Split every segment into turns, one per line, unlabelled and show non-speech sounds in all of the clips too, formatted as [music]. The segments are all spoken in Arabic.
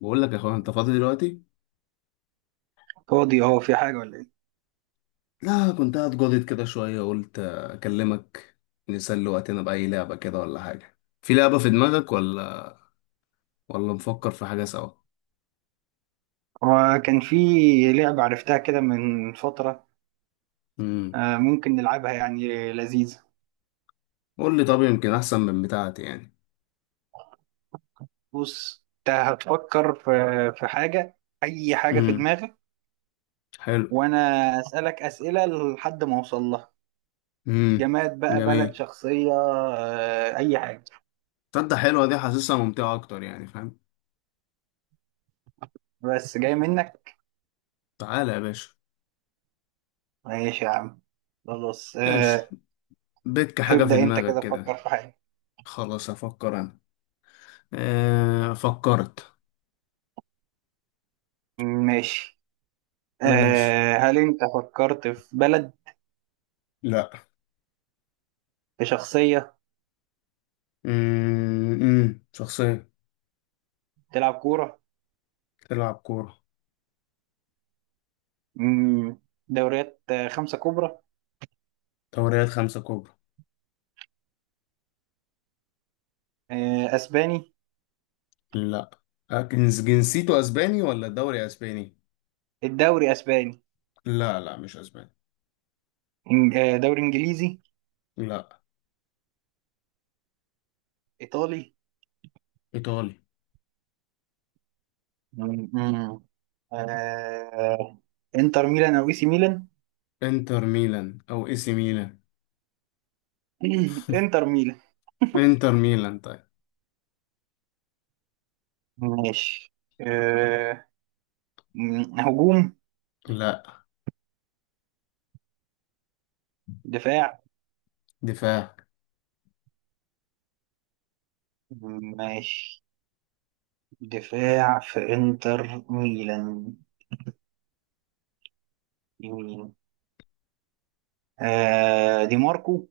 بقول لك يا اخويا، انت فاضي دلوقتي؟
فاضي هو في حاجة ولا ايه؟
لا، كنت قاعد جادد كده شويه قلت اكلمك. نسلي وقتنا باي لعبه كده، ولا حاجه في لعبه في دماغك، ولا نفكر في حاجه سوا؟
هو كان في لعبة عرفتها كده من فترة.
امم
آه، ممكن نلعبها يعني لذيذة.
قول لي، طب يمكن احسن من بتاعتي يعني.
بص انت هتفكر في حاجة، أي حاجة في
امم
دماغك،
حلو.
وأنا أسألك أسئلة لحد ما أوصل لها.
امم
جماد بقى، بلد،
جميل.
شخصية، أي حاجة.
تصدق حلوه دي، حاسسها ممتعه اكتر يعني، فاهم؟
بس جاي منك؟
تعالى يا باشا.
ماشي يا عم، خلاص
ماشي،
آه،
بك حاجه في
ابدأ أنت
دماغك
كده فكر
كده؟
في حاجة.
خلاص افكر انا. فكرت.
ماشي.
ماشي.
هل أنت فكرت في بلد،
لا.
في شخصية
شخصيه.
تلعب كورة؟
تلعب كورة.
مم، دوريات خمسة كبرى.
دوريات خمسة كبرى.
أسباني.
لا. أكنز جنسيته أسباني ولا دوري أسباني؟
الدوري أسباني.
لا لا، مش أسباني.
دوري إنجليزي.
لا.
إيطالي.
إيطالي.
مم، مم، آه، إنتر ميلان أو إي سي ميلان.
إنتر ميلان أو إي سي ميلان؟
[clears throat] إنتر ميلان.
إنتر ميلان طيب.
ماشي. آه، هجوم.
لا.
دفاع.
دفاع.
ماشي. دفاع في إنتر ميلان. يمين. دي ماركو.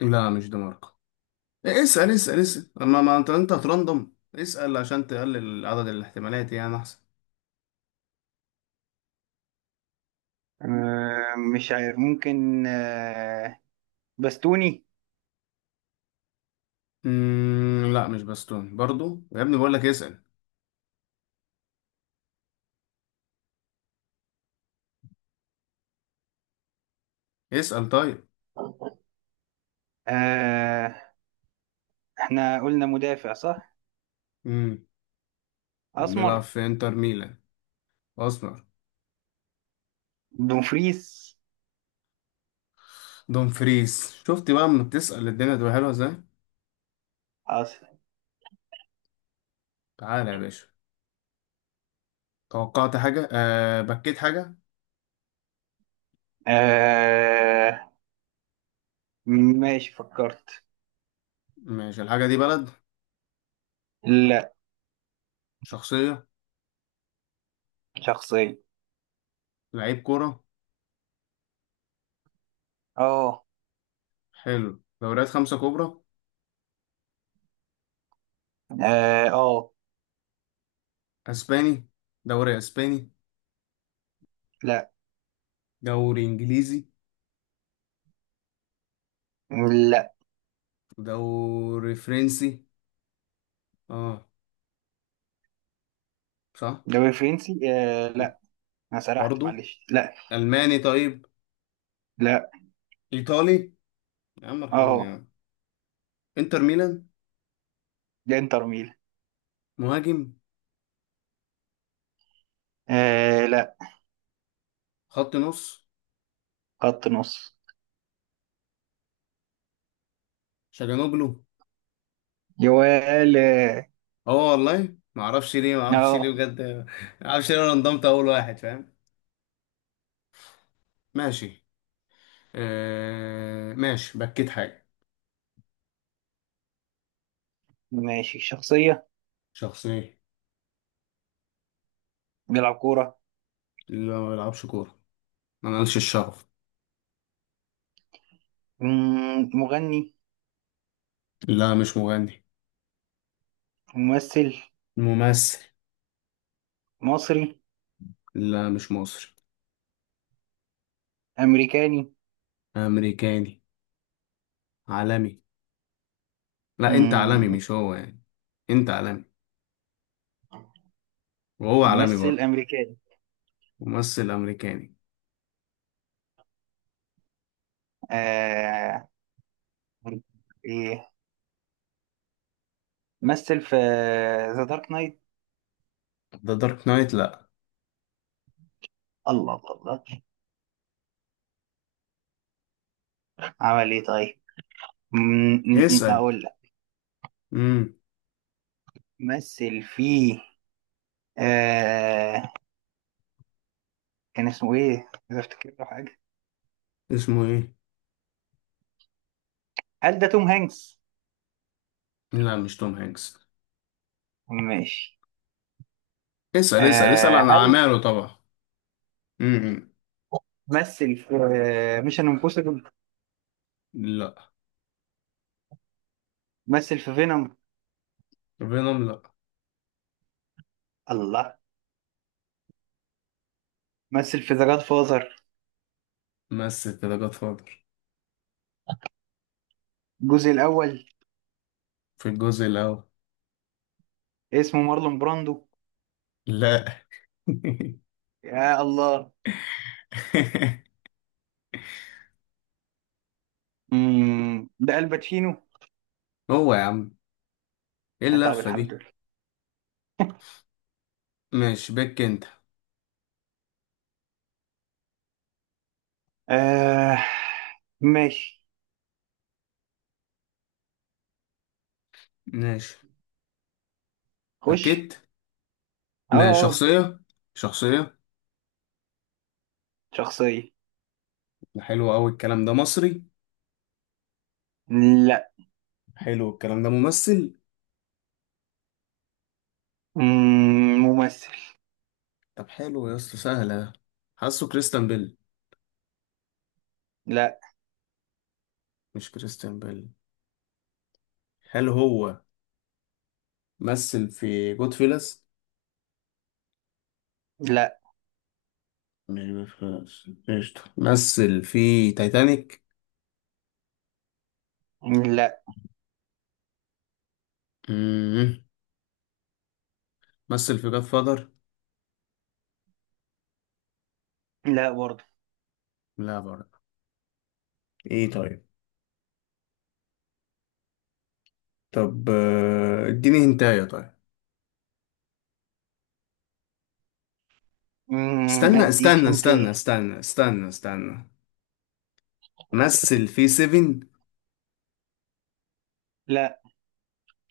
لا، مش دي ماركو. إيه، اسأل اسأل اسأل أما، ما أنت هترندم، اسأل عشان تقلل عدد الاحتمالات يعني أحسن.
مش عارف ممكن. باستوني.
مم، لا مش باستون برضو يا ابني، بقول لك اسأل. اسأل طيب.
آه احنا قلنا مدافع صح؟
مم. وبيلعب
اسمر.
في إنتر ميلان أصلا.
دومفريس.
دوم فريز، شفت بقى اما بتسأل الدنيا تبقى حلوة ازاي.
أص...
تعالى يا باشا. توقعت حاجة، أه بكيت حاجة؟
آه... ماشي، فكرت.
ماشي، الحاجة دي بلد؟
لا.
شخصية.
شخصية.
لعيب كورة.
اه
حلو، دوريات خمسة كبرى.
اه آه.
أسباني؟ دوري أسباني؟
لا
دوري إنجليزي؟
لا.
دوري فرنسي؟ اه صح.
دوري فرنسي
م.
لا. انا سرحت،
برضو؟
معلش، لا.
ألماني طيب.
لا.
إيطالي. يا عم ارحمني يا
اه.
عم. إنتر ميلان.
ده انتر ميلان.
مهاجم.
لا.
خط نص.
خط نص.
شاجانوجلو.
جوال، اه
اه، والله ما اعرفش ليه، ما اعرفش ليه
آه.
بجد، ما اعرفش ليه انا انضمت اول واحد، فاهم؟ ماشي. ماشي، بكيت حاجه؟
ماشي. شخصية.
شخصيه.
بيلعب كورة.
اللي ما بيلعبش كوره، ما مالش الشغف.
مغني.
لا مش مغني.
ممثل.
ممثل.
مصري.
لا مش مصري.
أمريكاني.
امريكاني. عالمي؟ لا، انت عالمي
مم،
مش هو يعني. انت عالمي، وهو عالمي
ممثل
برضه.
امريكاني.
ممثل امريكاني.
آه... ايه، مثل في ذا دارك نايت.
ده دارك نايت؟ لا.
الله الله الله. عمل ايه طيب؟ م-
اسال.
اقول لك.
امم
مثل في آه... كان اسمه ايه اذا افتكر له حاجه؟
اسمه ايه؟
هل ده توم هانكس؟
لا مش توم هانكس.
ماشي.
اسال اسال اسال عن
هل
اعماله طبعا. امم
مثل في ميشن امبوسيبل؟
لا.
مثل في فينوم.
فينوم لا.
الله. مثل في ذا جاد فازر،
مثل كده جاد فاذر؟
الجزء الاول.
في الجزء الأول.
اسمه مارلون براندو.
لا.
يا الله.
[laughs]
ده الباتشينو.
هو يا عم. ايه
يا طب
اللفة
الحمد
دي؟
لله.
ماشي بك انت.
آه ماشي،
ماشي.
خش.
بكيت.
اه
ماشي
اه.
شخصية. شخصية.
شخصية.
ده حلو أوي الكلام ده. مصري؟
لا.
حلو الكلام ده. ممثل؟
ممثل.
طب حلو يا اسطى، سهلة. حاسه كريستيان بيل.
لا.
مش كريستيان بيل؟ هل هو مثل في جود فيلس؟
لا
مش جود فيلس، قشطة. مثل في تايتانيك؟
لا
مم. مثل في جاد فاذر؟
لا برضه.
لا برضه. ايه طيب. طب، اديني هنتايه طيب. استنى
اديك
استنى
انت.
استنى استنى استنى استنى. مثل في سيفن؟
لا.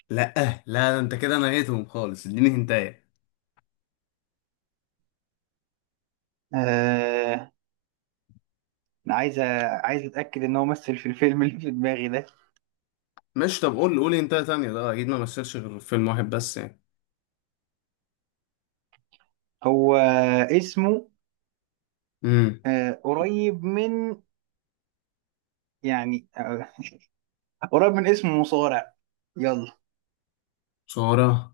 لا. لا ده انت كده نهيتهم خالص، اديني هنتايه.
آه عايز أ- عايز اتاكد ان هو مثل في الفيلم اللي في دماغي ده.
ماشي طب، قول قول هنتايه تانية. ده اكيد ما مثلش غير في فيلم واحد بس يعني.
هو اسمه
امم
قريب من، يعني قريب من اسم مصارع. يلا.
صورة.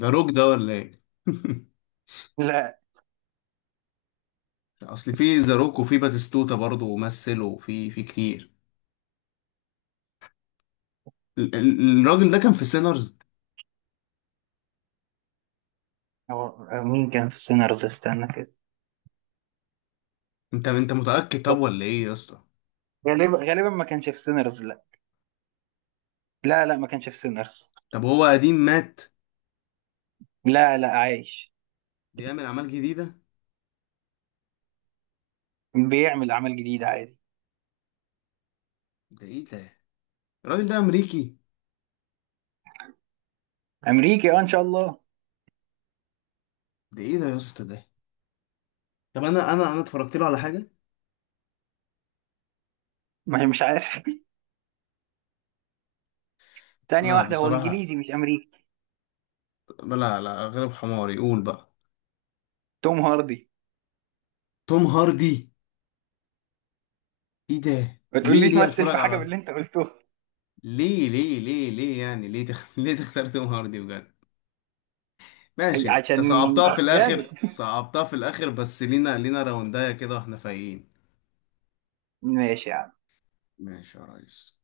ده روك ده ولا ايه؟ [laughs]
لا.
اصل في ذا روك، وفي باتيستوتا برضه ومثل، وفي كتير. الراجل ده كان في سينرز.
هو مين كان في سينرز؟ استنى كده.
انت متأكد طب ولا ايه يا اسطى؟
غالبا غالبا ما كانش في سينرز. لا. لا لا، ما كانش في سينرز.
طب هو قديم، مات؟
لا لا، عايش.
بيعمل اعمال جديده؟
بيعمل اعمال جديده عادي.
ده ايه ده؟ الراجل ده امريكي.
امريكي، اه، ان شاء الله.
ده ايه ده يا اسطى ده؟ طب انا اتفرجت له على حاجه.
ما هي مش عارف. [laughs] تانية
لا
واحده، هو
بصراحه.
انجليزي مش امريكي؟
لا لا، غلب حماري، قول بقى.
توم هاردي.
توم هاردي؟ ايه ده،
ما
ليه
تقوليش
ليه
مثل في
اتفرج
حاجه من
على؟
اللي انت قلته. [laughs]
ليه ليه ليه ليه يعني، ليه [laughs] ليه تختار توم هاردي بجد؟ ماشي، انت
عشان
صعبتها في
جامد.
الاخر، صعبتها في الاخر، بس لينا راوندايه كده واحنا فايقين.
ماشي يا عم.
ماشي يا ريس.